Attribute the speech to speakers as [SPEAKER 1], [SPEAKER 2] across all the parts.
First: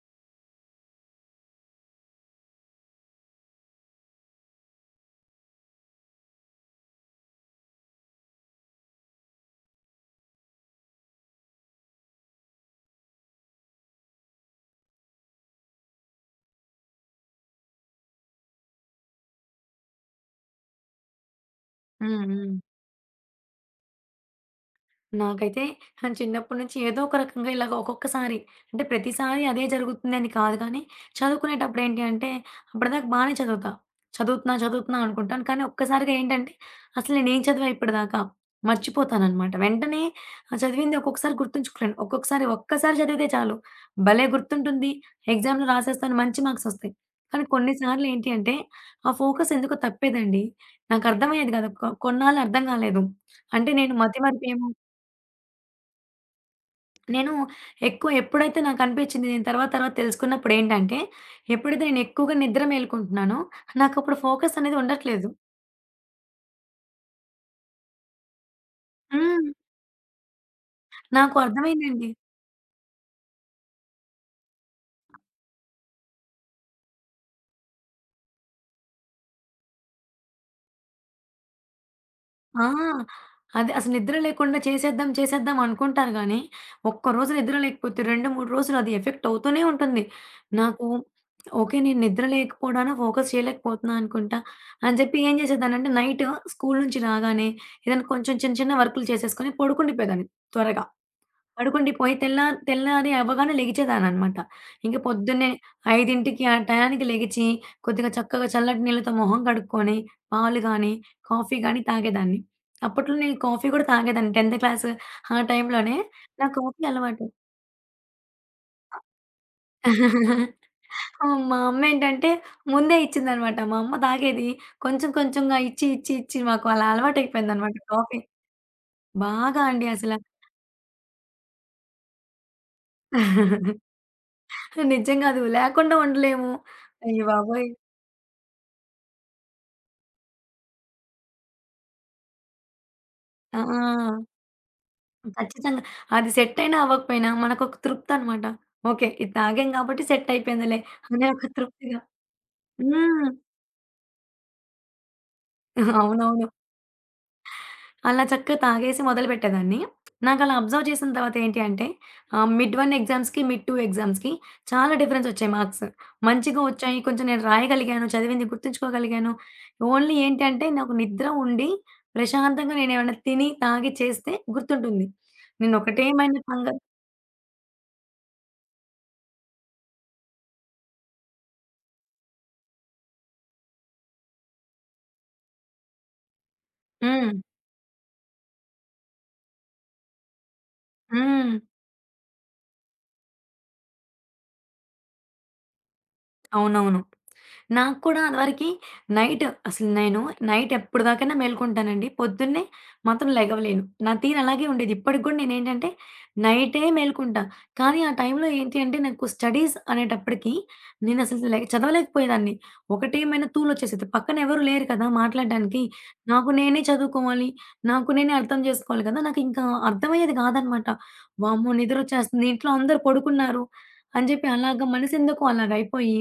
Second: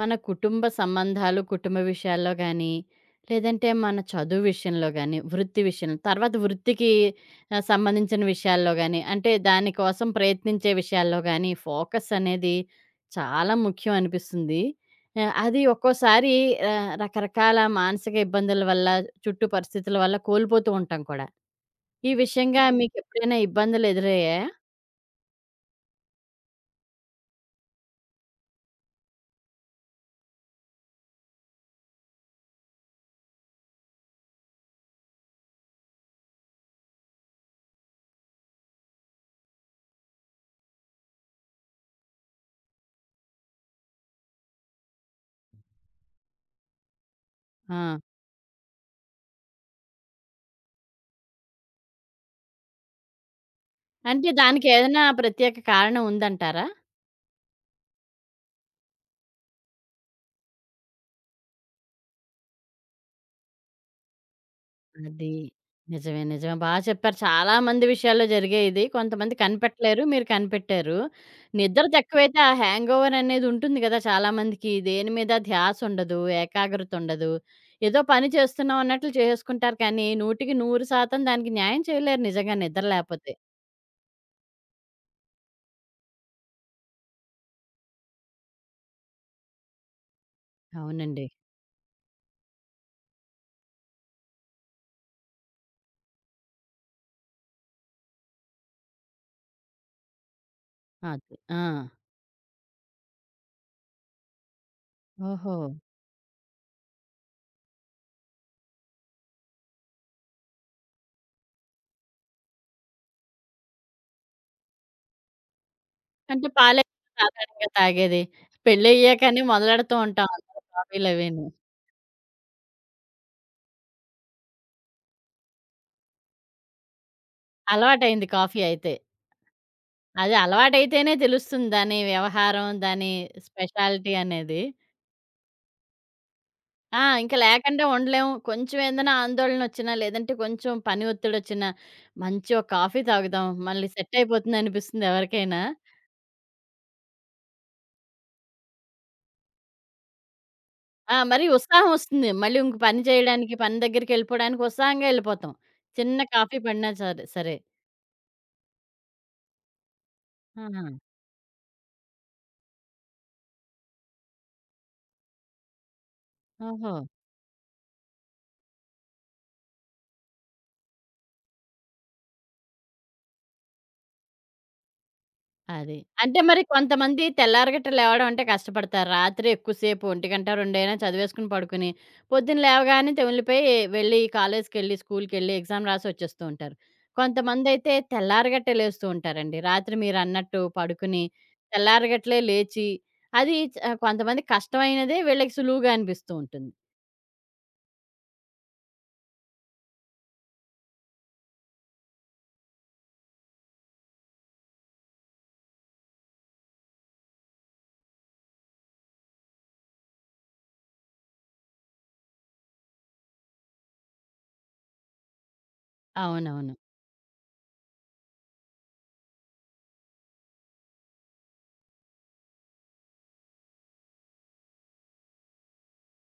[SPEAKER 1] మన కుటుంబ సంబంధాలు, కుటుంబ విషయాల్లో గానీ, లేదంటే మన చదువు విషయంలో గానీ, వృత్తి విషయంలో తర్వాత వృత్తికి సంబంధించిన విషయాల్లో గానీ, అంటే దానికోసం ప్రయత్నించే విషయాల్లో గానీ, ఫోకస్ అనేది చాలా ముఖ్యం అనిపిస్తుంది. అది ఒక్కోసారి రకరకాల మానసిక ఇబ్బందుల వల్ల, చుట్టూ పరిస్థితుల వల్ల కోల్పోతూ ఉంటాం కూడా. ఈ
[SPEAKER 2] హ్మ్. హ్మ్.
[SPEAKER 1] విషయంగా మీకెప్పుడైనా ఇబ్బందులు ఎదురయ్యాయా?
[SPEAKER 2] నాకైతే చిన్నప్పటి నుంచి ఏదో ఒక రకంగా ఇలాగ ఒక్కొక్కసారి అంటే ప్రతిసారి అదే జరుగుతుందని కాదు కానీ, చదువుకునేటప్పుడు ఏంటి అంటే అప్పటిదాకా బానే చదువుతా. చదువుతున్నా, చదువుతున్నా అనుకుంటాను. కానీ ఒక్కసారిగా ఏంటంటే అసలు నేనేం చదివా ఇప్పటిదాకా మర్చిపోతాననమాట. వెంటనే చదివింది ఒక్కొక్కసారి గుర్తుంచుకోలేను. ఒక్కొక్కసారి ఒక్కసారి చదివితే చాలు భలే గుర్తుంటుంది. ఎగ్జామ్‌లో రాసేస్తాను. మంచి మార్క్స్ ఒస్తాయి. కానీ
[SPEAKER 1] ఆ!
[SPEAKER 2] కొన్నిసార్లు ఏంటి అంటే ఆ ఫోకస్ ఎందుకో తప్పేదండి. నాకు అర్థమయ్యేది కాదు. కొన్నాళ్ళు అర్థం కాలేదు. అంటే నేను
[SPEAKER 1] అంటే
[SPEAKER 2] మతిమరుపేమో.
[SPEAKER 1] దానికేదైనా ప్రత్యేక కారణం ఉందంటారా?
[SPEAKER 2] నేను ఎక్కువ ఎప్పుడైతే నాకనిపిచ్చింది, నేను తర్వాత తర్వాత తెలుసుకున్నప్పుడేంటంటే, ఎప్పుడైతే నేను ఎక్కువగా నిద్ర మేలుకుంటున్నానో, నాకప్పుడు ఫోకస్ అనేది ఉండట్లేదు.
[SPEAKER 1] అది. నిజమే. నిజమే. బా చెప్పారు. చాలా మంది విషయాల్లో జరిగాయి ఇది. కొంతమంది
[SPEAKER 2] హ్మ్.
[SPEAKER 1] కనిపెట్టలేరు. మీరు కనిపెట్టారు.
[SPEAKER 2] నాకు
[SPEAKER 1] నిద్ర
[SPEAKER 2] అర్థమైందండి.
[SPEAKER 1] తక్కువైతే ఆ హ్యాంగోవర్ అనేది ఉంటుంది గదా! చాలా మందికి. దేని మీద ధ్యాస ఉండదు. ఏకాగ్రత ఉండదు. ఏదో పని చేస్తున్నాం అన్నట్లు చేసుకుంటారు కానీ, 100% దానికి న్యాయం చేయలేరు నిజంగా
[SPEAKER 2] ఆ!
[SPEAKER 1] నిద్ర లేపోతే.
[SPEAKER 2] అదే అసలు నిద్ర లేకుండా చేసేద్దాం, చేసేద్దాం అనుకుంటారు గానీ, ఒక్కరోజు నిద్ర లేకపోతే 2, 3 రోజులు అది ఎఫెక్ట్ అవుతూనే ఉంటుంది. నాకు
[SPEAKER 1] అవునండి.
[SPEAKER 2] ఓకే. నేను నిద్ర లేకపోవడానా, ఫోకస్ చేయలేకపోతున్నా అనుకుంటా అని చెప్పి ఏం చేసేదాన్నంటే, నైట్ స్కూలు నుంచి రాగానే ఏదైనా కొంచెం చిన్న చిన్న వర్కులు చేసేసుకొని పడుకుండిపోయేదాన్ని త్వరగా.
[SPEAKER 1] అది. ఆ!
[SPEAKER 2] పడుకుండి పోయి తెల్లారి అవ్వగానే లెగిచేదాన్ననమాట. ఇంక పొద్దున్నే
[SPEAKER 1] ఓహో!
[SPEAKER 2] 5కి ఆ టయానికి లెగిచి, కొద్దిగా చక్కగా చల్లటి నీళ్ళతో మొహం కడుక్కొని, పాలు గానీ, కాఫీ గానీ తాగేదాన్ని. అప్పట్లో నేను కాఫీ గూడా తాగేదాన్ని 10th క్లాస్ ఆ టైంలోనే
[SPEAKER 1] అంటే
[SPEAKER 2] నాకు
[SPEAKER 1] పాలే
[SPEAKER 2] కాఫీ అలవాటు.
[SPEAKER 1] సాధారణంగా తాగేది. పెళ్లయ్యాకనే మొదలెడుతూ ఉంటాం అందరం
[SPEAKER 2] హ్మ్.
[SPEAKER 1] కాఫీలవీను.
[SPEAKER 2] మా అమ్మేంటంటే ముందే ఇచ్చిందనమాట. మా అమ్మ తాగేది. కొంచెం కొంచెంగా ఇచ్చి, ఇచ్చి, ఇచ్చి మాకు అలా అలవాటయిపోయిందనమాట కాఫీ.
[SPEAKER 1] అలవాటయింది కాఫీ అయితే.
[SPEAKER 2] బాగా అండి అసల.
[SPEAKER 1] అది అలవాటైతేనే తెలుస్తుంది దాని వ్యవహారం, దాని స్పెషాలిటీ అనేది.
[SPEAKER 2] నిజంగా అది లేకుండా ఉండలేము.
[SPEAKER 1] ఆ!
[SPEAKER 2] అయ్య
[SPEAKER 1] ఇంక
[SPEAKER 2] బాబోయ్!
[SPEAKER 1] లేకుండా ఉండలేము. కొంచెం ఏదైనా ఆందోళనొచ్చినా, లేదంటే కొంచెం పని ఒత్తిడొచ్చినా, మంచి ఒక కాఫీ తాగుదాం, మళ్ళీ సెట్
[SPEAKER 2] ఆ!
[SPEAKER 1] అయిపోతుందనిపిస్తుంది ఎవరికైనా.
[SPEAKER 2] ఖచ్చితంగా. అది సెట్టయినా అవ్వకపోయినా మనకొక తృప్తనమాట. ఓకే. ఇది తాగాం కాబట్టి సెట్ అయిపోయిందిలే
[SPEAKER 1] ఆ!
[SPEAKER 2] అనే
[SPEAKER 1] మరి
[SPEAKER 2] ఒక
[SPEAKER 1] ఉత్సాహం
[SPEAKER 2] తృప్తిగా.
[SPEAKER 1] ఒస్తుంది. మళ్ళీ ఇంక పని
[SPEAKER 2] హ్మ్.
[SPEAKER 1] చేయడానికి, పని దగ్గరికెళ్ళిపోడానికి ఉత్సాహంగా ఎళ్ళిపోతాం. చిన్న
[SPEAKER 2] అవునవును.
[SPEAKER 1] కాఫీ పడినా సరే సరే.
[SPEAKER 2] అలా చక్కగా తాగేసి మొదలుపెట్టేదాన్ని. నాకలా
[SPEAKER 1] ఆహా!
[SPEAKER 2] అబ్జర్వ్ చేసిన తర్వాత ఏంటి అంటే మిడ్ 1 ఎగ్జామ్స్‌కి, మిడ్ 2 ఎగ్జామ్స్‌కి చాలా డిఫరెన్సొచ్చాయి మార్క్స్. మంచిగా
[SPEAKER 1] ఓహో!
[SPEAKER 2] వచ్చాయి. కొంచెం నేను రాయగలిగాను. చదివింది గుర్తుంచుకోగలిగాను. ఓన్లీ ఏంటంటే నాకు నిద్ర ఉండి ప్రశాంతంగా నేనేమన్నా తిని, తాగి చేస్తే గుర్తుంటుంది.
[SPEAKER 1] అది. అంటే
[SPEAKER 2] నేనొకటేమైనా
[SPEAKER 1] మరి
[SPEAKER 2] పంగ.
[SPEAKER 1] కొంతమంది తెల్లారగట్ట లేవడం అంటే కష్టపడతారు. రాత్రి ఎక్కువసేపు 1 గంట, 2 అయినా చదివేసుకొని పడుకుని, పొద్దున్న లేవగానే తెమిలిపోయి వెళ్ళి కాలేజ్‌కెళ్ళి, స్కూల్‌కెళ్ళి ఎగ్జామ్ రాసి వచ్చేస్తూ ఉంటారు.
[SPEAKER 2] హ్మ్.
[SPEAKER 1] కొంతమందైతే తెల్లారగట్టే లేస్తూ ఉంటారండి. రాత్రి మీరన్నట్టు పడుకుని,
[SPEAKER 2] హ్మ్.
[SPEAKER 1] తెల్లారగట్లే లేచి, అది చ కొంతమంది కష్టమైనదే వీళ్ళకి సులువుగా అనిపిస్తూ ఉంటుంది.
[SPEAKER 2] అవునవును. నాకు కూడా అదివరకి నైట్ అసలు నేను నైట్ ఎప్పటిదాకైనా మేలుకుంటానండి. పొద్దున్నే మాత్రం లెగవలేను. నా తీరు అలాగే ఉండేది. ఇప్పటికి గూడా నేనేంటంటే నైటే మేలుకుంటా. కానీ ఆ టైంలో ఏంటి అంటే నాకు స్టడీస్ అనేటప్పటికి నేనసలు చదవలేకపోయేదాన్ని. ఒకటేమైనా తూలొచ్చేసేది. పక్కన ఎవరు లేరు కదా మాట్లాడడానికి. నాకు
[SPEAKER 1] అవునవును.
[SPEAKER 2] నేనే చదువుకోవాలి. నాకు నేనే అర్థం చేసుకోవాలి కదా! నాకింకా అర్థమయ్యేది కాదనమాట. వామ్మో! నిద్రొచ్చేస్తుంది. ఇంట్లో అందరూ పడుకున్నారు అని చెప్పి అలాగా మనసెందుకో అలాగయిపోయి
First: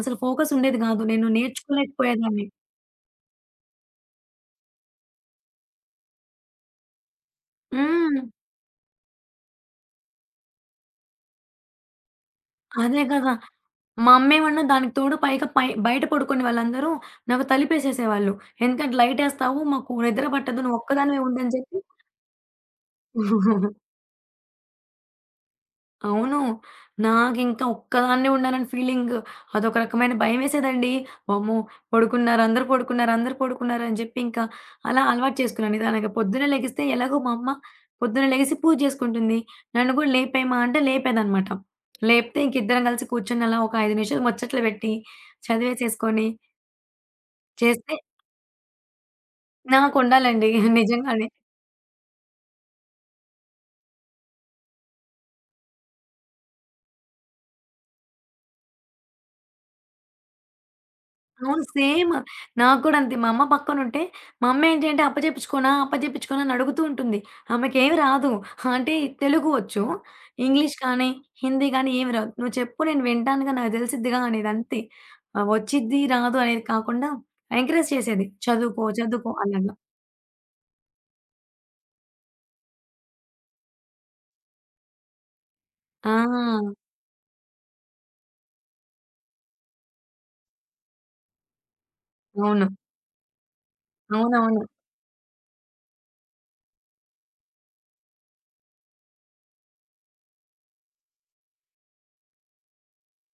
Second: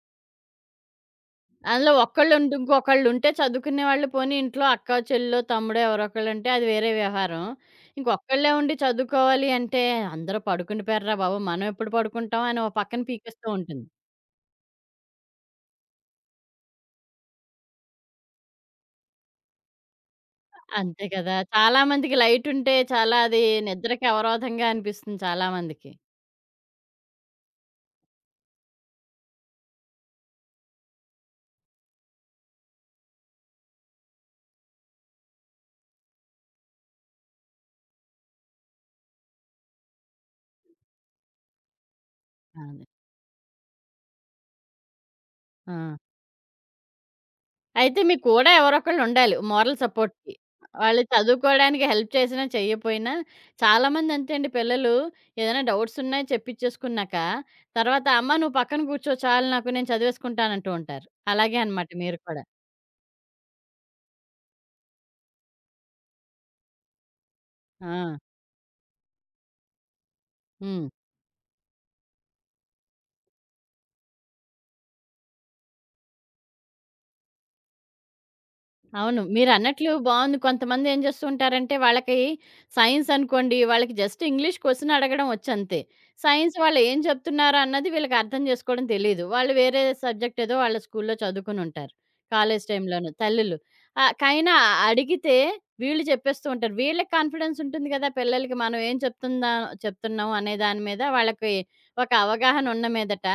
[SPEAKER 2] అసలు ఫోకస్ ఉండేది గాదు. నేను
[SPEAKER 1] అందులో
[SPEAKER 2] నేర్చుకోలేకపోయేదాన్ని.
[SPEAKER 1] ఒక్కళ్ళుంటే ఇంకొకళ్ళుంటే చదువుకునేవాళ్ళు పోనీ ఇంట్లో అక్క, చెల్లో, తమ్ముడో ఎవరో ఒకళ్ళుంటే అది వేరే వ్యవహారం.
[SPEAKER 2] హ్మ్.
[SPEAKER 1] ఇంకొక్కళ్ళే ఉండి చదువుకోవాలి అంటే, "అందరూ పడుకుని పోయార్రా బాబు! మనం ఎప్పుడు పడుకుంటాం" అని ఓ పక్కన
[SPEAKER 2] అదే కదా!
[SPEAKER 1] పీకేస్తూ ఉంటుంది.
[SPEAKER 2] మా అమ్మేమన్నా దానికి తోడు పైగా బయట పడుకునే వాళ్ళందరూ నాకు తలుపేసేసేవాళ్ళు. ఎందుకంటే లైటేస్తావు, మాకు నిద్ర పట్టదు, నువ్వు
[SPEAKER 1] అంతే
[SPEAKER 2] ఒక్కదానివే
[SPEAKER 1] కదా!
[SPEAKER 2] ఉండని
[SPEAKER 1] చాలా
[SPEAKER 2] చెప్పి.
[SPEAKER 1] మందికి లైటుంటే చాలా అది నిద్రకి అవరోధంగా అనిపిస్తుంది చాలా మందికి.
[SPEAKER 2] అవును. నాకింకా ఒక్కదాన్నే ఉన్నానని ఫీలింగ్ అదొక రకమైన భయమేసేదండి. వామ్మో! పడుకున్నారు, అందరూ పడుకున్నారు, అందరూ పడుకున్నారు అని జెప్పి ఇంకా అలా అలవాటు చేసుకున్నాను నిదానంగా. పొద్దున్నే లెగిస్తే ఎలాగో మా అమ్మ పొద్దున లెగిసి పూజ జేసుకుంటుంది. నన్ను గూడా లేపేయమా అంటే లేపేదనమాట. లేపితే
[SPEAKER 1] అదే.
[SPEAKER 2] ఇంకిద్దరం గలిసి కూర్చొని అలా ఒక 5 నిమిషాలు ముచ్చట్లు బెట్టి,
[SPEAKER 1] ఆ!
[SPEAKER 2] చదివేసేసుకొని చేస్తే
[SPEAKER 1] అయితే మీకు కూడా ఎవరొకళ్ళుండాలి మోరల్ సపోర్ట్‌కి.
[SPEAKER 2] నాకుండాలండి
[SPEAKER 1] వాళ్ళు
[SPEAKER 2] నిజంగానే.
[SPEAKER 1] చదువుకోడానికి హెల్ప్ చేసినా, చెయ్యపోయినా చాలామంది అంతే అండి పిల్లలు ఏదైనా డౌట్స్ ఉన్నాయి చెప్పిచ్చేసుకున్నాక, తర్వాత "అమ్మ నువ్వు పక్కన కూర్చో చాలు నాకు నేను చదివేసుకుంటాను" అంటూ ఉంటారు. అలాగే
[SPEAKER 2] అవును.
[SPEAKER 1] అనమాట
[SPEAKER 2] సేమ్.
[SPEAKER 1] మీరు కూడా.
[SPEAKER 2] నాకు కూడా అంతే. మా అమ్మ పక్కనుంటే, మా అమ్మ ఏంటి అంటే అప్పజెప్పించుకోనా? అప్పజెప్పించుకోనా? అని అడుగుతూ ఉంటుంది. ఆమెకేమి
[SPEAKER 1] ఆ!
[SPEAKER 2] రాదు. అంటే తెలుగు వచ్చు. ఇంగ్లీష్
[SPEAKER 1] హ్మ్.
[SPEAKER 2] కానీ, హిందీ కానీ ఏమి రాదు. "నువ్వు చెప్పు నేను వింటానుగా, నాకు తెలిసిద్దిగా" అనేది అంతే. వచ్చిద్ది, రాదు అనేది కాకుండా ఎంకరేజ్ చేసేది. "చదువుకో,
[SPEAKER 1] అవును.
[SPEAKER 2] చదువుకో" అలాగా.
[SPEAKER 1] మీరన్నట్లు బావుంది. కొంతమందేం జేస్తూంటారంటే, వాళ్ళకి సైన్స్ అనుకోండి, వాళ్ళకి జస్ట్ ఇంగ్లీష్ క్వెషన్ అడగడం ఒచ్చంతే. సైన్స్
[SPEAKER 2] ఆ!
[SPEAKER 1] వాళ్ళేం చెప్తున్నారు అన్నది వీళ్ళకర్థం జేసుకోవడం తెలీదు. వాళ్ళు వేరే సబ్జెక్ట్ ఏదో వాళ్ళ స్కూల్లో చదువుకొనుంటారు. కాలేజీ
[SPEAKER 2] అవును.
[SPEAKER 1] టైంలోను తల్లులు. కైనా
[SPEAKER 2] అవునవును.
[SPEAKER 1] అడిగితే వీళ్ళు చెప్పేస్తూ ఉంటారు. వీళ్ళకి కాన్ఫిడెన్స్ ఉంటుంది గదా! పిల్లలకి మనం ఏం చెప్తుందా చెప్తున్నాం అనే దాని మీద వాళ్ళకి ఒక అవగాహన ఉన్న మీదట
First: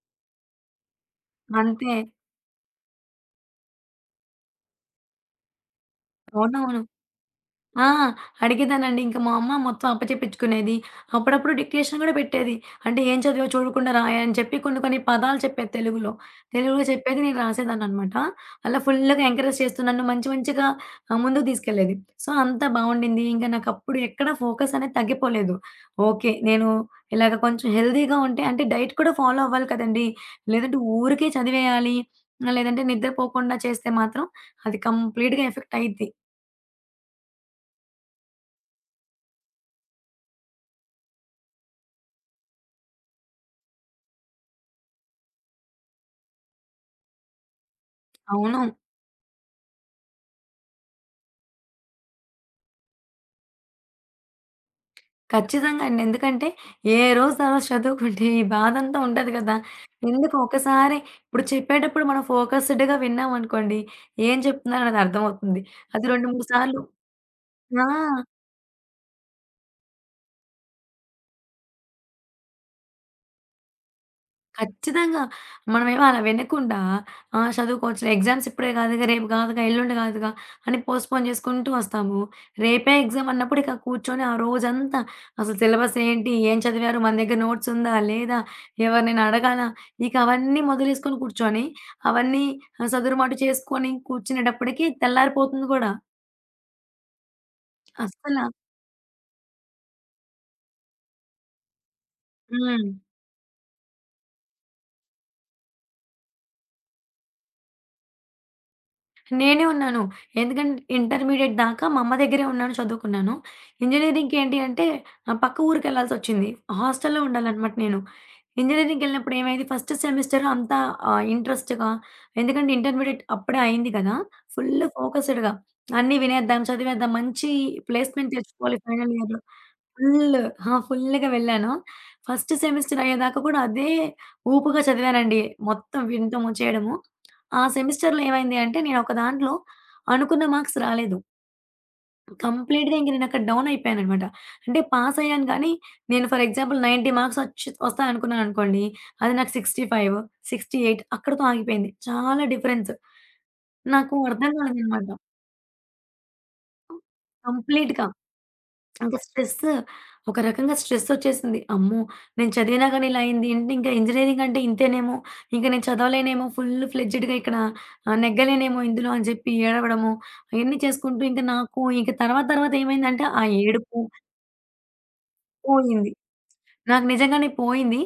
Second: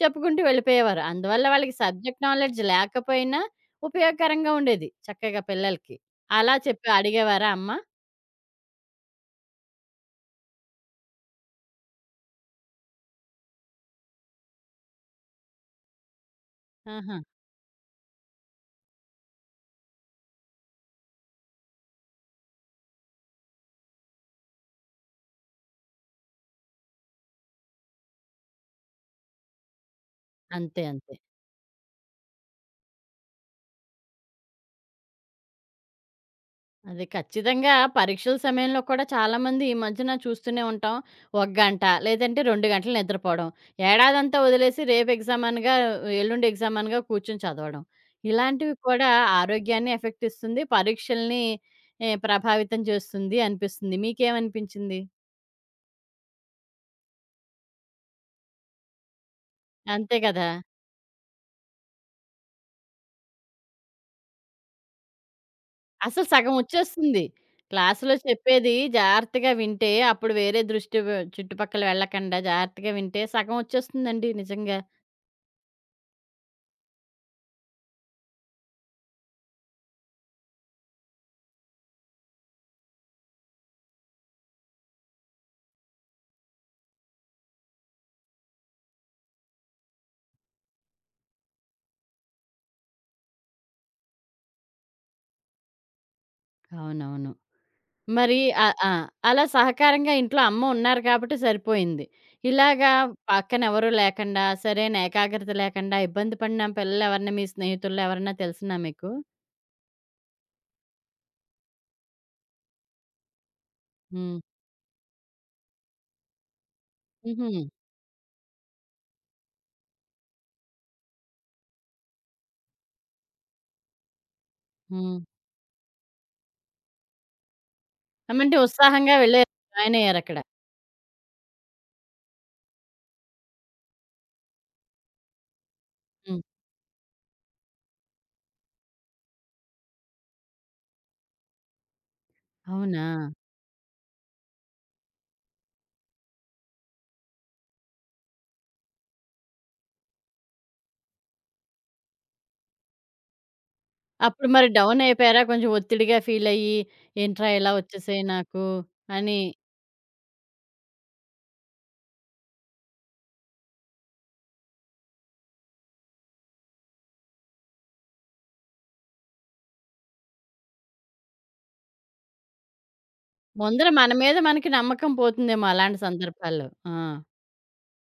[SPEAKER 1] చెప్పుకుంటూ వెళ్ళిపోయేవారు. అందువల్ల వాళ్ళకి
[SPEAKER 2] అంతే.
[SPEAKER 1] సబ్జెక్ట్ నాలెడ్జ్ లేకపోయినా ఉపయోగకరంగా ఉండేది చక్కగా పిల్లలకి. అలా
[SPEAKER 2] అవునవును.
[SPEAKER 1] చెప్పి అడిగేవారా అమ్మ?
[SPEAKER 2] ఆ! అడిగేదానండి. ఇంక మా అమ్మ మొత్తం అప్పచెప్పించుకునేది. అప్పుడప్పుడు డిక్టేషన్ గూడా పెట్టేది. అంటే, "ఏం చదివావో చూడకుండా రాయి" అని చెప్పి కొన్ని కొన్ని పదాలు చెప్పేది తెలుగులో. తెలుగులో
[SPEAKER 1] ఆహా!
[SPEAKER 2] చెప్పేది నేను రాసేదాన్ననమాట. అలా ఫుల్లుగా ఎంకరేజ్ చేస్తూ నన్ను మంచి మంచిగా ముందుకు తీసుకెళ్ళేది. సో, అంతా బావుండింది. ఇంక నాకప్పుడు ఎక్కడ ఫోకస్ అనేది తగ్గిపోలేదు. ఓకే. నేను ఇలాగ కొంచెం హెల్తీగా ఉంటే అంటే డైట్ కూడా ఫాలో అవ్వాలి కదండీ! లేదంటే
[SPEAKER 1] అంతే. అంతే.
[SPEAKER 2] ఊరికే చదివేయాలి, లేదంటే నిద్రపోకుండా చేస్తే మాత్రం అది కంప్లీట్‌గా ఎఫెక్ట్ అయ్యిద్ది.
[SPEAKER 1] అది ఖచ్చితంగా పరీక్షల సమయంలో కూడా చాలామంది ఈ మధ్యన చూస్తూనే ఉంటాం. ఒక గంట లేదంటే 2 గంటలు నిద్రపోవడం. ఏడాదంతా వదిలేసి రేపు ఎగ్జామ్ అనగా, ఎల్లుండి ఎగ్జామ్ అనగా కూర్చొని చదవడం.
[SPEAKER 2] అవును.
[SPEAKER 1] ఇలాంటివి కూడా ఆరోగ్యాన్ని ఎఫెక్ట్ ఇస్తుంది. పరీక్షల్ని ఏ ప్రభావితం చేస్తుంది అనిపిస్తుంది. మీకేమనిపించింది?
[SPEAKER 2] ఖచ్చితంగా అండి. ఎందుకంటే, ఏ రోజుది ఆ రోజు చదువుకుంటే ఈ బాధంతా ఉండదు గదా!
[SPEAKER 1] అంతే
[SPEAKER 2] ఎందుకు
[SPEAKER 1] కదా!
[SPEAKER 2] ఒకసారి ఇప్పుడు చెప్పేటప్పుడు మనం ఫోకస్‌డ్‌గా విన్నామనుకోండి, ఏం చెప్తున్నారన్నది అర్థమవుతుంది. అది
[SPEAKER 1] అసలు
[SPEAKER 2] 2, 3
[SPEAKER 1] సగం
[SPEAKER 2] సార్లు.
[SPEAKER 1] వచ్చేస్తుంది. క్లాస్‌లో
[SPEAKER 2] ఆ!
[SPEAKER 1] చెప్పేది జాగ్రత్తగా వింటే, అప్పుడు వేరే దృష్టి వ చుట్టుపక్కల వెళ్ళకుండా జాగ్రత్తగా వింటే సగం వచ్చేస్తుందండి నిజంగా.
[SPEAKER 2] ఖచ్చితంగా. మనమేమో అలా వినకుండా ఆ! చదువుకోవచ్చులే ఎగ్జామ్స్ ఇప్పుడే కాదుగా, రేపు కాదుగా, ఎల్లుండి కాదుగా అని పోస్ట్‌పోన్ చేసుకుంటూ వస్తాము. రేపే ఎగ్జామ్ అన్నప్పుడు ఇక కూర్చొని ఆ రోజంతా అసలు సిలబస్ ఏంటి? ఏం చదివారు? మన దగ్గర నోట్స్ ఉందా? లేదా? ఎవరినైనా అడగాలా? ఇక అవన్నీ మొదలేసుకొని కూర్చొని అవన్నీ సదురుమదురు చేసుకొని కూర్చునేటప్పటికి తెల్లారిపోతుంది కూడా.
[SPEAKER 1] అవునవును. మరి
[SPEAKER 2] అస్సల.
[SPEAKER 1] ఆ! అలా సహకారంగా ఇంట్లో అమ్మ ఉన్నారు కాబట్టి సరిపోయింది.
[SPEAKER 2] హ్మ్.
[SPEAKER 1] ఇలాగా పక్కన ఎవరు లేకుండా, సరైన ఏకాగ్రత లేకుండా ఇబ్బంది పడిన పిల్లలెవరన్నా మీ స్నేహితుల్లో ఎవరన్నా తెలిసినా మీకు?
[SPEAKER 2] నేనే ఉన్నాను. ఎందుకంటే ఇంటర్మీడియేట్ దాకా మా అమ్మ దగ్గరే ఉన్నాను, చదువుకున్నాను. ఇంజినీరింగ్‌కి
[SPEAKER 1] హ్మ్.
[SPEAKER 2] ఏంటి అంటే పక్క ఊరికెళ్ళాల్సొచ్చింది. హాస్టల్‌లో
[SPEAKER 1] హుహు.
[SPEAKER 2] ఉండాలనమాట నేను. ఇంజినీరింగ్‌కెళ్ళినప్పుడు ఏమైంది ఫస్ట్ సెమిస్టర్ అంతా ఇంట్రెస్ట్‌గా, ఎందుకంటే ఇంటర్మీడియేట్ అప్పుడే అయింది కదా! ఫుల్
[SPEAKER 1] హ్మ్.
[SPEAKER 2] ఫోకస్‌డ్‌గా అన్నీ వినేద్దాం, చదివేద్దాం, మంచి ప్లేస్‌మెంట్
[SPEAKER 1] అంటే
[SPEAKER 2] తెచ్చుకోవాలి ఫైనల్
[SPEAKER 1] ఉత్సాహంగా
[SPEAKER 2] ఇయర్‌లో.
[SPEAKER 1] వెళ్లారు. జాయిన్ అయ్యారక్కడ.
[SPEAKER 2] ఫుల్ ఆ! ఫుల్‌గా వెళ్ళాను. ఫస్ట్ సెమిస్టర్ అయ్యేదాకా కూడా అదే ఊపుగా చదివానండి. మొత్తం
[SPEAKER 1] హ్మ్.
[SPEAKER 2] వినటము, చేయడము. ఆ సెమిస్టర్‌లో ఏమైంది అంటే, నేనొక దాంట్లో అనుకున్న మార్క్స్ రాలేదు. కంప్లీట్‌గా
[SPEAKER 1] అవునా!
[SPEAKER 2] ఇంక నేనక్కడ డౌన్ అయిపోయాననమాట. అంటే పాసయ్యాను కానీ, నేను ఫర్ ఎగ్జాంపుల్ 90 మార్క్స్ వస్తాయనుకున్నాననుకోండి, అది నాకు 65, 68 అక్కడితో ఆగిపోయింది. చాలా డిఫరెన్స్. నాకు
[SPEAKER 1] అప్పుడు
[SPEAKER 2] అర్థం
[SPEAKER 1] మరి డౌన్
[SPEAKER 2] కాలేదనమాట.
[SPEAKER 1] అయిపోయారా? కొంచెం ఒత్తిడిగా ఫీల్ అయ్యి, ఏంట్రా ఇలా
[SPEAKER 2] కంప్లీట్‌గా.
[SPEAKER 1] వచ్చేసాయి నాకు
[SPEAKER 2] ఇంక
[SPEAKER 1] అని.
[SPEAKER 2] స్ట్రెస్ ఒక రకంగా స్ట్రెసొచ్చేసింది. అమ్మో! నేను చదివినా గాని ఇలా అయింది ఏంటి, ఇంకా ఇంజినీరింగ్ అంటే ఇంతేనేమో, ఇంక నేను చదవలేనేమో ఫుల్ ఫ్లెడ్జ్డ్‌గా ఇక్కడ నెగ్గలేనేమో ఇందులో అని చెప్పి ఏడవడము, అయన్నీ చేసుకుంటూ ఇంక నాకు ఇంక తర్వాత తర్వాత ఏమైందంటే ఆ
[SPEAKER 1] ముందర
[SPEAKER 2] ఏడుపు
[SPEAKER 1] మన మీద మనకి నమ్మకం పోతుందేమో అలాంటి
[SPEAKER 2] పోయింది.
[SPEAKER 1] సందర్భాల్లో. ఆ!
[SPEAKER 2] నాకు నిజంగానే పోయింది.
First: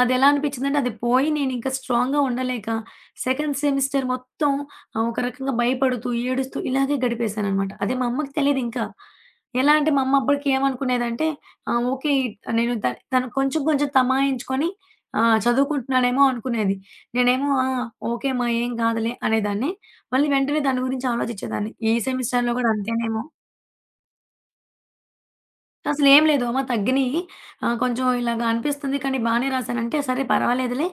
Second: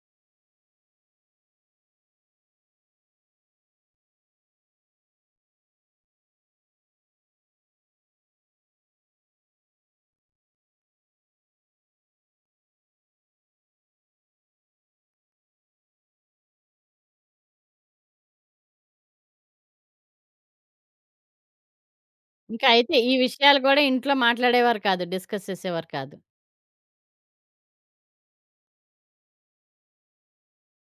[SPEAKER 2] అదెలా అనిపించిందంటే, అది పోయి నేనింకా స్ట్రాంగ్‌గా ఉండలేక, సెకండ్ సెమిస్టర్ మొత్తం ఒక రకంగా భయపడుతూ, ఏడుస్తూ ఇలాగే గడిపేశాననమాట. అదే మా అమ్మకి తెలీదింకా. ఎలా అంటే, మా అమ్మ అప్పటికి ఏమనుకునేదంటే, ఓకే. నేను త తను కొంచెం కొంచెం తమాయించుకొని చదువుకుంటున్నానేమో అనుకునేది. నేనేమో ఆ! ఓకేమ్మా ఏం కాదులే అనేదాన్ని. మళ్ళీ వెంటనే దాని గురించి ఆలోచించేదాన్ని. ఈ సెమిస్టర్‌లో
[SPEAKER 1] ఇంకా
[SPEAKER 2] కూడా
[SPEAKER 1] అయితే ఈ
[SPEAKER 2] అంతేనేమో!
[SPEAKER 1] విషయాలు గూడా ఇంట్లో మాట్లాడేవారు కాదు. డిస్కస్ చేసేవారు కాదు.
[SPEAKER 2] అసలేం లేదు. అమ్మ తగ్గినియి. కొంచెం ఇలాగ అనిపిస్తుంది కానీ బానే రాసానంటే, సరే పర్వాలేదులే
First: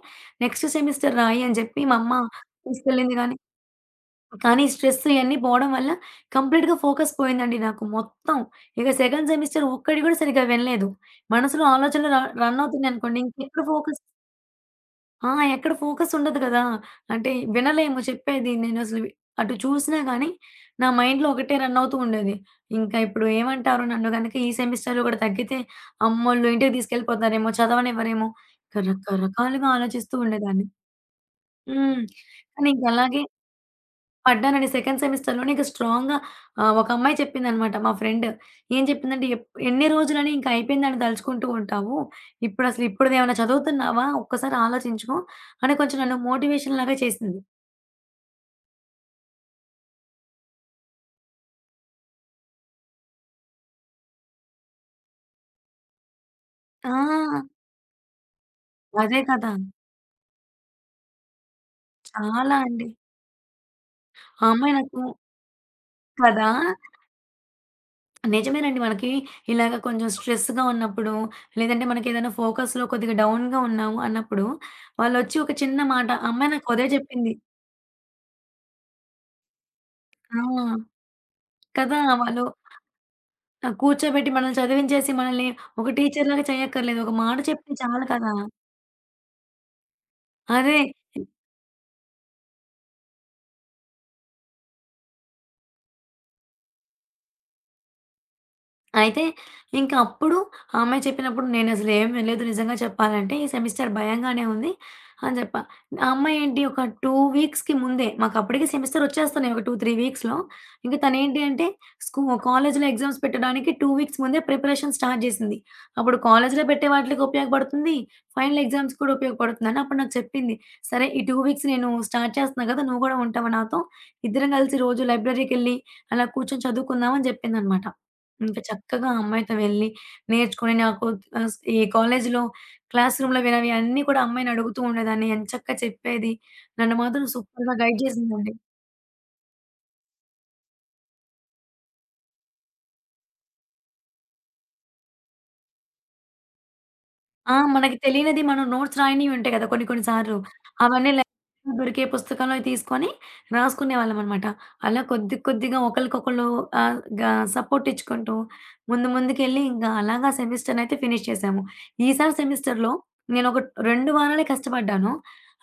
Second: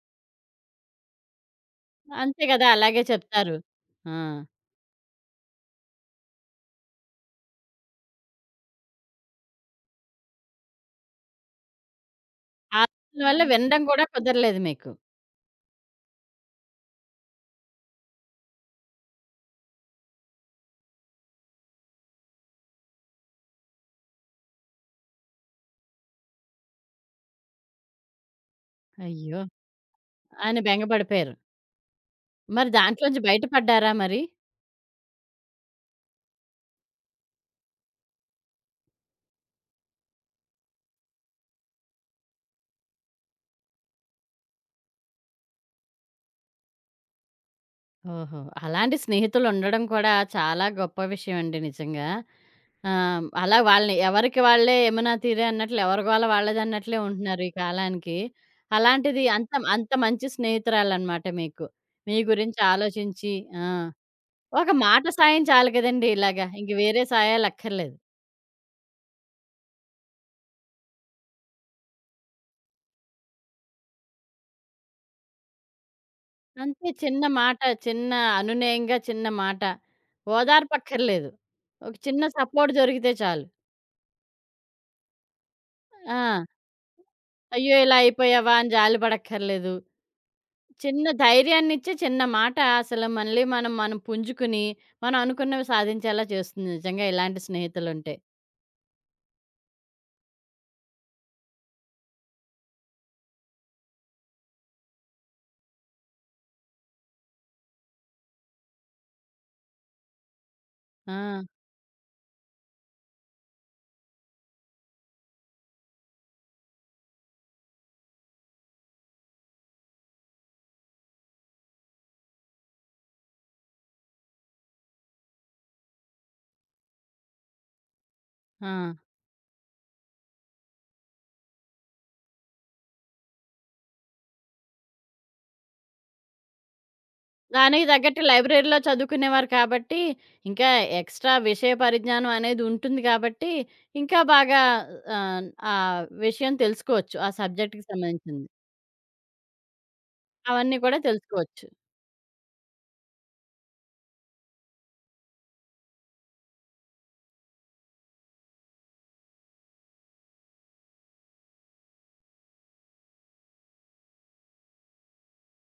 [SPEAKER 2] నెక్స్ట్ సెమిస్టర్ రాయి అని చెప్పి మా అమ్మ
[SPEAKER 1] అంతే కదా! అలాగే
[SPEAKER 2] తీసుకెళ్ళింది గానీ,
[SPEAKER 1] చెప్తారు. ఆ!
[SPEAKER 2] కానీ స్ట్రెస్ ఇయన్నీ పోవడం వల్ల కంప్లీట్‌గా ఫోకస్ పోయిందండి నాకు మొత్తం. ఇక సెకండ్ సెమిస్టర్ ఒక్కటి గూడా సరిగ్గా వినలేదు. మనసులో ఆలోచనలు రన్
[SPEAKER 1] ఆ
[SPEAKER 2] అవుతున్నాయనుకోండి
[SPEAKER 1] ఆలోచన వల్ల
[SPEAKER 2] ఇంకెక్కడ
[SPEAKER 1] వినడం
[SPEAKER 2] ఫోకస్.
[SPEAKER 1] కూడా కుదరలేదు మీకు.
[SPEAKER 2] ఆ! ఎక్కడ ఫోకస్ ఉండదు గదా! అంటే వినలేము చెప్పేది. నేనసలు అటు చూసినా గానీ, నా మైండ్‌లో ఒకటే రన్ అవుతూ ఉండేది. ఇంకా ఇప్పుడు ఏమంటారు నన్ను గనక ఈ సెమిస్టర్‌లో గూడా తగ్గితే, అమ్మోళ్ళు ఇంటికి తీసుకెళ్ళిపోతారేమో, చదవనివ్వరేమో,
[SPEAKER 1] అయ్యో!
[SPEAKER 2] రకరకాలుగా ఆలోచిస్తూ
[SPEAKER 1] అని
[SPEAKER 2] ఉండేదాన్ని.
[SPEAKER 1] బెంగ పడిపోయారు.
[SPEAKER 2] హ్మ్. కానీ
[SPEAKER 1] మరి
[SPEAKER 2] ఇంక
[SPEAKER 1] దాంట్లోంచి
[SPEAKER 2] అలాగే
[SPEAKER 1] బయట పడ్డారా మరి?
[SPEAKER 2] పడ్డానండి. సెకండ్ సెమిస్టర్‌లోనే ఇంక స్ట్రాంగ్‌గా ఒక అమ్మాయి చెప్పిందనమాట మా ఫ్రెండ్. ఏం చెప్పిందంటే, " ఎన్ని రోజులని ఇంక అయిపోయిందని తలుచుకుంటూ ఉంటావు. ఇప్పుడసలు ఇప్పుడుదేమన్నా చదువుతున్నావా? ఒక్కసారి ఆలోచించుకో" అని కొంచెం నన్ను మోటివేషన్ లాగా చేసింది.
[SPEAKER 1] ఓహో! అలాంటి స్నేహితులుండడం కూడా చాలా గొప్ప విషయం అండి నిజంగా. ఆ! అలా వాళ్ళని ఎవరికి వాళ్ళే యమునా తీరే అన్నట్లు ఎవరి గోల వాళ్ళదన్నట్లే ఉంటున్నారు
[SPEAKER 2] ఆ!
[SPEAKER 1] ఈ కాలానికి.
[SPEAKER 2] అదే
[SPEAKER 1] అలాంటిది అంత
[SPEAKER 2] కదా!
[SPEAKER 1] అంత మంచి స్నేహితురాలనమాట మీకు. మీ
[SPEAKER 2] చాలా
[SPEAKER 1] గురించి
[SPEAKER 2] అండి.
[SPEAKER 1] ఆలోచించి ఆ!
[SPEAKER 2] ఆ
[SPEAKER 1] ఒక
[SPEAKER 2] అమ్మాయి నాకు
[SPEAKER 1] మాట సాయం చాలు కదండీ ఇలాగ.
[SPEAKER 2] కదా!
[SPEAKER 1] ఇంక వేరే సాయాలక్కర్లేదు.
[SPEAKER 2] నిజమేనండి. మనకి ఇలాగ కొంచెం స్ట్రెస్‌గా ఉన్నప్పుడు, లేదంటే మనకేదైనా ఫోకస్‌లో కొద్దిగా డౌన్‌గా ఉన్నాము అన్నప్పుడు, వాళ్ళొచ్చి ఒక చిన్న మాట ఆ అమ్మాయి నాకదే
[SPEAKER 1] అంతే చిన్న
[SPEAKER 2] చెప్పింది.
[SPEAKER 1] మాట, చిన్న అనునయంగా చిన్న మాట.
[SPEAKER 2] ఆ!
[SPEAKER 1] ఓదార్పక్కర్లేదు. ఒక
[SPEAKER 2] కదా!
[SPEAKER 1] చిన్న
[SPEAKER 2] వాళ్ళు
[SPEAKER 1] సపోర్ట్ దొరికితే చాలు.
[SPEAKER 2] ఆ! కూర్చోబెట్టి మనల్ని చదివించేసి మనల్ని ఒక
[SPEAKER 1] ఆ!
[SPEAKER 2] టీచర్‌లాగా చేయక్కర్లేదు. ఒక మాట
[SPEAKER 1] అయ్యో!
[SPEAKER 2] చెప్తే
[SPEAKER 1] ఇలా
[SPEAKER 2] చాలు కదా!
[SPEAKER 1] అయిపోయావా అని జాలి పడక్కర్లేదు.
[SPEAKER 2] అదే.
[SPEAKER 1] చిన్న ధైర్యాన్నిచ్చే చిన్న మాట అసలు మళ్ళీ మనం మనం పుంజుకుని, మనం అనుకున్నవి సాధించేలా చేస్తుంది నిజంగా ఇలాంటి స్నేహితులుంటే.
[SPEAKER 2] అయితే ఇంక అప్పుడు ఆమె చెప్పినప్పుడు నేనసలు ఏం వినలేదు నిజంగా చెప్పాలంటే. ఈ సెమిస్టర్ భయంగానే ఉంది అని జెప్పా. ఆ అమ్మాయి ఏంటి ఒక 2 వీక్స్‌కి ముందే మాకప్పటికి సెమిస్టర్ వచ్చేస్తున్నాయి. ఒక 2, 3 వీక్స్‌లో. ఇంక
[SPEAKER 1] ఆ!
[SPEAKER 2] తనేంటి అంటే స్కూ కాలేజ్‌లో ఎగ్జామ్స్ పెట్టడానికి 2 వీక్స్ ముందే ప్రిపరేషన్ స్టార్ట్ జేసింది. అప్పుడు కాలేజ్‌లో పెట్టే వాటిలకి ఉపయోగపడుతుంది. ఫైనల్ ఎగ్జామ్స్ కూడా ఉపయోగపడుతుందని అప్పుడు నాకు చెప్పింది. సరే ఈ 2 వీక్స్ నేను స్టార్ట్ చేస్తున్నా గదా! నువ్వు గూడా ఉంటావా నాతో? ఇద్దరం గలిసి రోజు లైబ్రరీకెళ్ళి అలా కూర్చొని చదువుకుందాం అని జెప్పిందనమాట. ఇంక
[SPEAKER 1] ఆ!
[SPEAKER 2] చక్కగా ఆ అమ్మాయితో వెళ్ళి నేర్చుకొని నాకు ఆహ్, ఈ కాలేజీలో క్లాస్ రూమ్‌లో వినవి అన్నీ కూడా అమ్మాయిని అడుగుతూ ఉండేదాన్ని. ఎంచక్కా చెప్పేది. నన్ను మాత్రం సూపర్‌గా
[SPEAKER 1] దానికి
[SPEAKER 2] గైడ్
[SPEAKER 1] తగ్గట్టు
[SPEAKER 2] చేసిందండి.
[SPEAKER 1] లైబ్రరీలో చదువుకునేవారు కాబట్టి, ఇంకా ఎక్స్‌ట్రా విషయ పరిజ్ఞానం అనేది ఉంటుంది కాబట్టి, ఇంకా బాగా ఆహ్, ఆ విషయం తెలుసుకోవచ్చు. ఆ
[SPEAKER 2] ఆ!
[SPEAKER 1] సబ్జెక్ట్‌కి
[SPEAKER 2] మనకి తెలియనిది
[SPEAKER 1] సంబంధించింది.
[SPEAKER 2] మనం నోట్స్ రాయనివి ఉంటాయి కదా! కొన్ని కొన్ని సార్లు.
[SPEAKER 1] అవన్నీ కూడా
[SPEAKER 2] అవన్నీ లైబ్రరీలో
[SPEAKER 1] తెలుసుకోవచ్చు.
[SPEAKER 2] దొరికే పుస్తకంలో తీసుకొని రాసుకునేవాళ్ళమనమాట. అలా కొద్ది కొద్దిగా ఒకళ్ళకొకళ్ళు ఆహ్, గా సపోర్ట్ ఇచ్చుకుంటూ ముందు ముందుకెళ్ళి ఇంకా అలాగా సెమిస్టర్‌నయితే ఫినిష్ చేశాము. ఈసారి సెమిస్టర్‌లో నేనొక 2 వారాలే కష్టపడ్డాను.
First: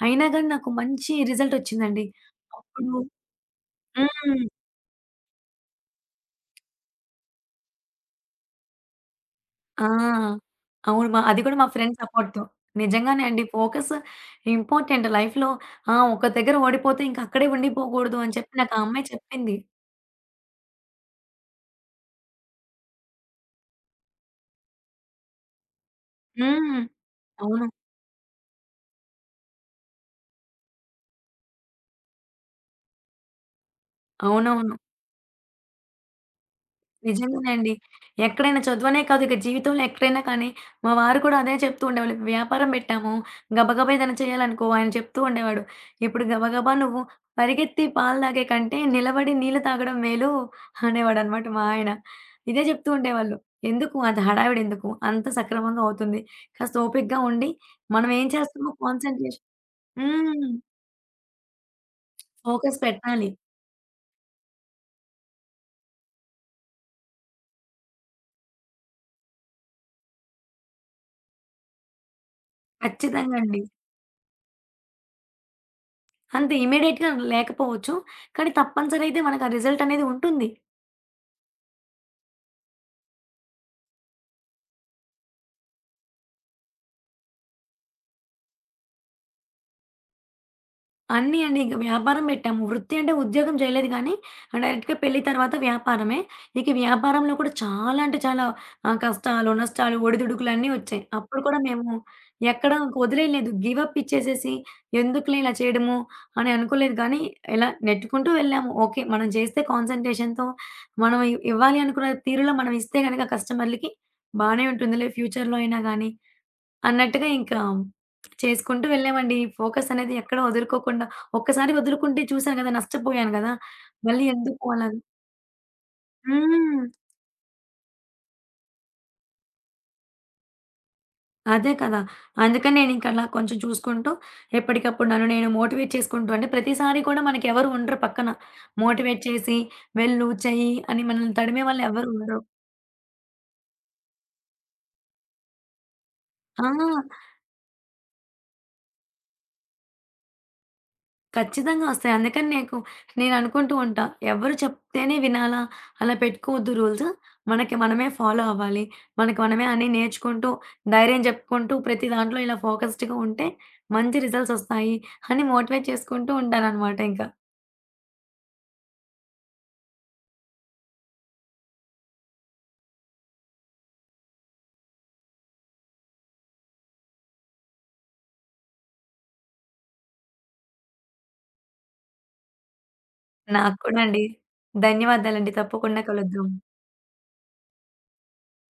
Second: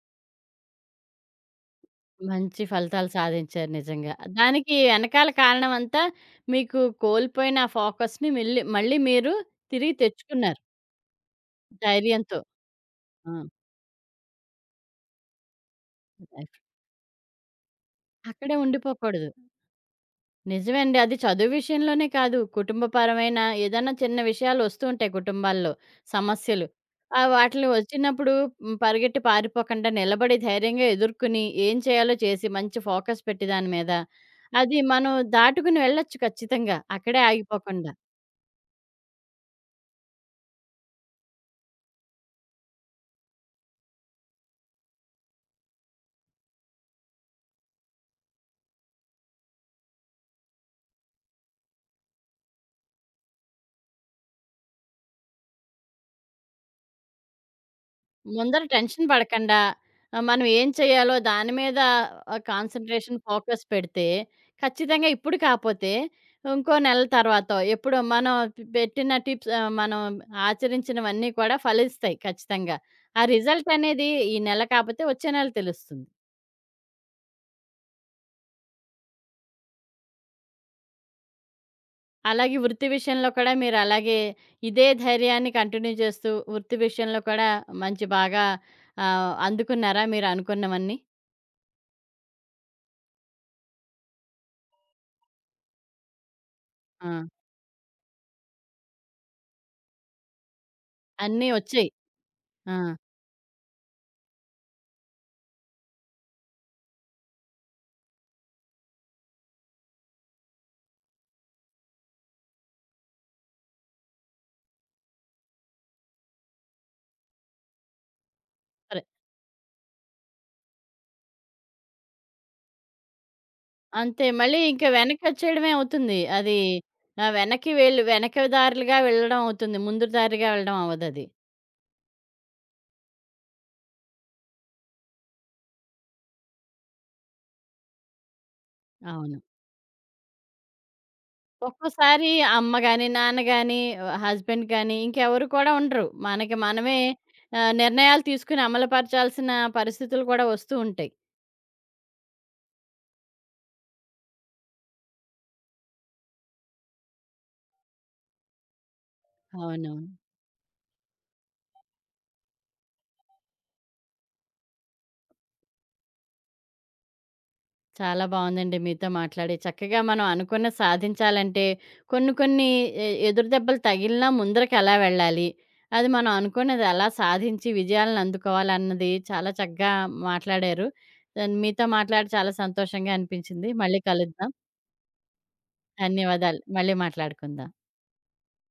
[SPEAKER 2] అయినా గాని నాకు మంచి రిజల్ట్ వచ్చిందండి.
[SPEAKER 1] మంచి
[SPEAKER 2] అప్పుడు
[SPEAKER 1] ఫలితాలు సాధించారు నిజంగా.
[SPEAKER 2] హ్మ్.
[SPEAKER 1] దానికి వెనకాల కారణమంతా మీకు కోల్పోయిన ఆ ఫోకస్‌ని మళ్ళీ మీరు తిరిగి
[SPEAKER 2] ఆ!
[SPEAKER 1] తెచ్చుకున్నారు.
[SPEAKER 2] అవును. మా అది కూడా మా ఫ్రెండ్
[SPEAKER 1] ధైర్యంతో.
[SPEAKER 2] సపోర్ట్‌తో. నిజంగానే
[SPEAKER 1] ఆ!
[SPEAKER 2] అండి. ఫోకస్ ఇంపార్టెంట్ లైఫ్‌లో. ఆ! ఒక దగ్గర
[SPEAKER 1] లైఫ్
[SPEAKER 2] ఓడిపోతే ఇంక అక్కడే ఉండిపోకూడదు అని చెప్పి
[SPEAKER 1] అక్కడే
[SPEAKER 2] నాకు ఆ అమ్మాయి
[SPEAKER 1] ఉండిపోకూడదు.
[SPEAKER 2] చెప్పింది.
[SPEAKER 1] నిజమేండి. అది చదువు విషయంలోనే కాదు, కుటుంబపరమైన ఏదన్నా చిన్న విషయాలు వస్తూ ఉంటాయి కుటుంబాల్లో సమస్యలు.
[SPEAKER 2] హ్మ్. అవును.
[SPEAKER 1] వాటిల్ని వచ్చినప్పుడు హ్మ్, పరిగెట్టి పారిపోకుండా నిలబడి ధైర్యంగా ఎదుర్కొని, ఏం చేయాలో చేసి, మంచి ఫోకస్ పెట్టి దాని మీద,
[SPEAKER 2] అవునవును.
[SPEAKER 1] అది మనం దాటుకుని వెళ్ళొచ్చు ఖచ్చితంగా. అక్కడే
[SPEAKER 2] నిజంగానండి.
[SPEAKER 1] ఆగిపోకుండా.
[SPEAKER 2] ఎక్కడైనా చదువనే కాదు ఇక జీవితంలో ఎక్కడైనా కానీ, మా వారు కూడా అదే చెప్తూ ఉండేవాళ్ళు. ఇప్పుడు వ్యాపారం పెట్టాము, గబగబా ఏదైనా చేయాలనుకో ఆయన చెప్తూ ఉండేవాడు. "ఇప్పుడు గబగబా నువ్వు పరిగెత్తి పాలు తాగే కంటే, నిలబడి నీళ్ళు తాగడం మేలు" అనేవాడనమాట మా ఆయన. ఇదే చెప్తూ ఉండేవాళ్ళు. "ఎందుకు అంత హడావిడెందుకు? అంత సక్రమంగా అవుతుంది. కాస్త ఓపికగా ఉండి, మనం ఏం
[SPEAKER 1] ముందర
[SPEAKER 2] చేస్తామో
[SPEAKER 1] టెన్షన్
[SPEAKER 2] కాన్సంట్రేషన్."
[SPEAKER 1] పడకండా మనం
[SPEAKER 2] హ్మ్.
[SPEAKER 1] ఏం చేయాలో దాని మీద
[SPEAKER 2] ఫోకస్
[SPEAKER 1] కాన్సంట్రేషన్,
[SPEAKER 2] పెట్టాలి.
[SPEAKER 1] ఫోకస్ పెడితే ఖచ్చితంగా ఇప్పుడు కాపోతే ఇంకో నెల తర్వాతో ఎప్పుడో మనం పెట్టిన టిప్స్ మనం ఆచరించినవన్నీ కూడా ఫలిస్తాయి ఖచ్చితంగా. ఆ
[SPEAKER 2] ఖచ్చితంగా అండి.
[SPEAKER 1] రిజల్ట్ అనేది ఈ నెల కాపోతే వచ్చే నెల తెలుస్తుంది.
[SPEAKER 2] అంతే ఇమ్మీడియేట్‌గా లేకపోవచ్చు. కానీ తప్పనిసరి అయితే మనకు ఆ రిజల్ట్ అనేది ఉంటుంది.
[SPEAKER 1] అలాగే వృత్తి విషయంలో కూడా మీరు అలాగే ఇదే ధైర్యాన్ని కంటిన్యూ చేస్తూ వృత్తి విషయంలో కూడా మంచి బాగా అందుకున్నారా మీరు అనుకున్నవన్నీ?
[SPEAKER 2] అన్నీ అండి ఇంక వ్యాపారం పెట్టాము. వృత్తి అంటే ఉద్యోగం చేయలేదు గానీ, డైరెక్ట్‌గా పెళ్లి తర్వాత వ్యాపారమే. ఇక
[SPEAKER 1] ఆ!
[SPEAKER 2] వ్యాపారంలో కూడా చాలా అంటే చాలా కష్టాలు, నష్టాలు, ఒడిదుడుకులు అన్నీ వచ్చాయి. అప్పుడు
[SPEAKER 1] అన్నీ
[SPEAKER 2] కూడా మేము
[SPEAKER 1] వచ్చాయి.
[SPEAKER 2] ఎక్కడ
[SPEAKER 1] ఆ!
[SPEAKER 2] వదిలేయలేదు. గివ్ అప్ ఇచ్చేసేసి ఎందుకులే ఇలా చేయడము అని అనుకోలేదు కానీ, ఇలా నెట్టుకుంటూ వెళ్ళాము. ఓకే. మనం చేస్తే కాన్సంట్రేషన్‌తో మనం ఇవ్వాలి అనుకున్న తీరులో మనం ఇస్తే గనక కస్టమర్‌లకి బానే ఉంటుందిలే ఫ్యూచర్‌లో అయినా గానీ, అన్నట్టుగా ఇంకా చేసుకుంటూ వెళ్ళామండి. ఫోకస్ అనేది ఎక్కడ వదులుకోకుండా ఒక్కసారి వదులుకుంటే చూసాను కదా! నష్టపోయాను గదా!
[SPEAKER 1] అంతే.
[SPEAKER 2] మళ్ళీ
[SPEAKER 1] మళ్ళీ
[SPEAKER 2] ఎందుకు
[SPEAKER 1] ఇంక
[SPEAKER 2] అలా.
[SPEAKER 1] వెనకొచ్చేయడమే అవుతుంది. అది
[SPEAKER 2] హ్మ్.
[SPEAKER 1] వెనక్కి వెనక దారులుగా వెళ్ళడం అవుతుంది. ముందు దారిగా వెళ్ళడం అవ్వదది.
[SPEAKER 2] అదే కదా! అందుకని నేనింక అలా కొంచెం చూసుకుంటూ ఎప్పటికప్పుడు నన్ను నేను మోటివేట్ చేసుకుంటూ అంటే ప్రతిసారి కూడా మనకెవరు ఉండరు పక్కన. మోటివేట్
[SPEAKER 1] అవును.
[SPEAKER 2] చేసి, "వెళ్ళు, చెయ్యి" అని మనల్ని తడిమే వాళ్ళెవరు
[SPEAKER 1] ఒక్కోసారి
[SPEAKER 2] ఉండరు.
[SPEAKER 1] అమ్మ గాని, నాన్న గాని, హస్బెండ్ గాని ఇంకెవరు కూడా ఉండరు. మనకి
[SPEAKER 2] ఆ!
[SPEAKER 1] మనమే నిర్ణయాలు తీసుకొని అమలుపరచాల్సిన పరిస్థితులు కూడా వస్తూ ఉంటాయి.
[SPEAKER 2] ఖచ్చితంగా వస్తాయి. అందుకని నీకు నేననుకుంటూ ఉంటా. ఎవరు చెప్తేనే వినాలా? అలా పెట్టుకోవద్దు రూల్స్. మనకి మనమే ఫాలో అవ్వాలి. మనకి మనమే అన్నీ
[SPEAKER 1] అవునవును.
[SPEAKER 2] నేర్చుకుంటూ, ధైర్యం చెప్పుకుంటూ, ప్రతి దాంట్లో ఇలా ఫోకస్డ్‌గా ఉంటే మంచి రిజల్ట్స్ వస్తాయి అని మోటివేట్ చేసుకుంటూ ఉంటాననమాట ఇంకా.
[SPEAKER 1] చాలా బావుందండి మీతో మాట్లాడి. చక్కగా మనం అనుకున్నది సాధించాలంటే కొన్ని కొన్ని ఎదురు దెబ్బలు తగిలినా ముందరకెలా వెళ్ళాలి? అది మనం అనుకున్నది ఎలా సాధించి విజయాలను అందుకోవాలన్నది చాలా చక్కగా మాట్లాడారు. మీతో మాట్లాడి చాలా సంతోషంగా అనిపించింది.
[SPEAKER 2] నాకు
[SPEAKER 1] మళ్ళీ
[SPEAKER 2] కూడా అండి.
[SPEAKER 1] కలుద్దాం.
[SPEAKER 2] ధన్యవాదాలండి. తప్పకుండా కలుద్దాం.
[SPEAKER 1] ధన్యవాదాలు. మళ్ళీ మాట్లాడుకుందాం.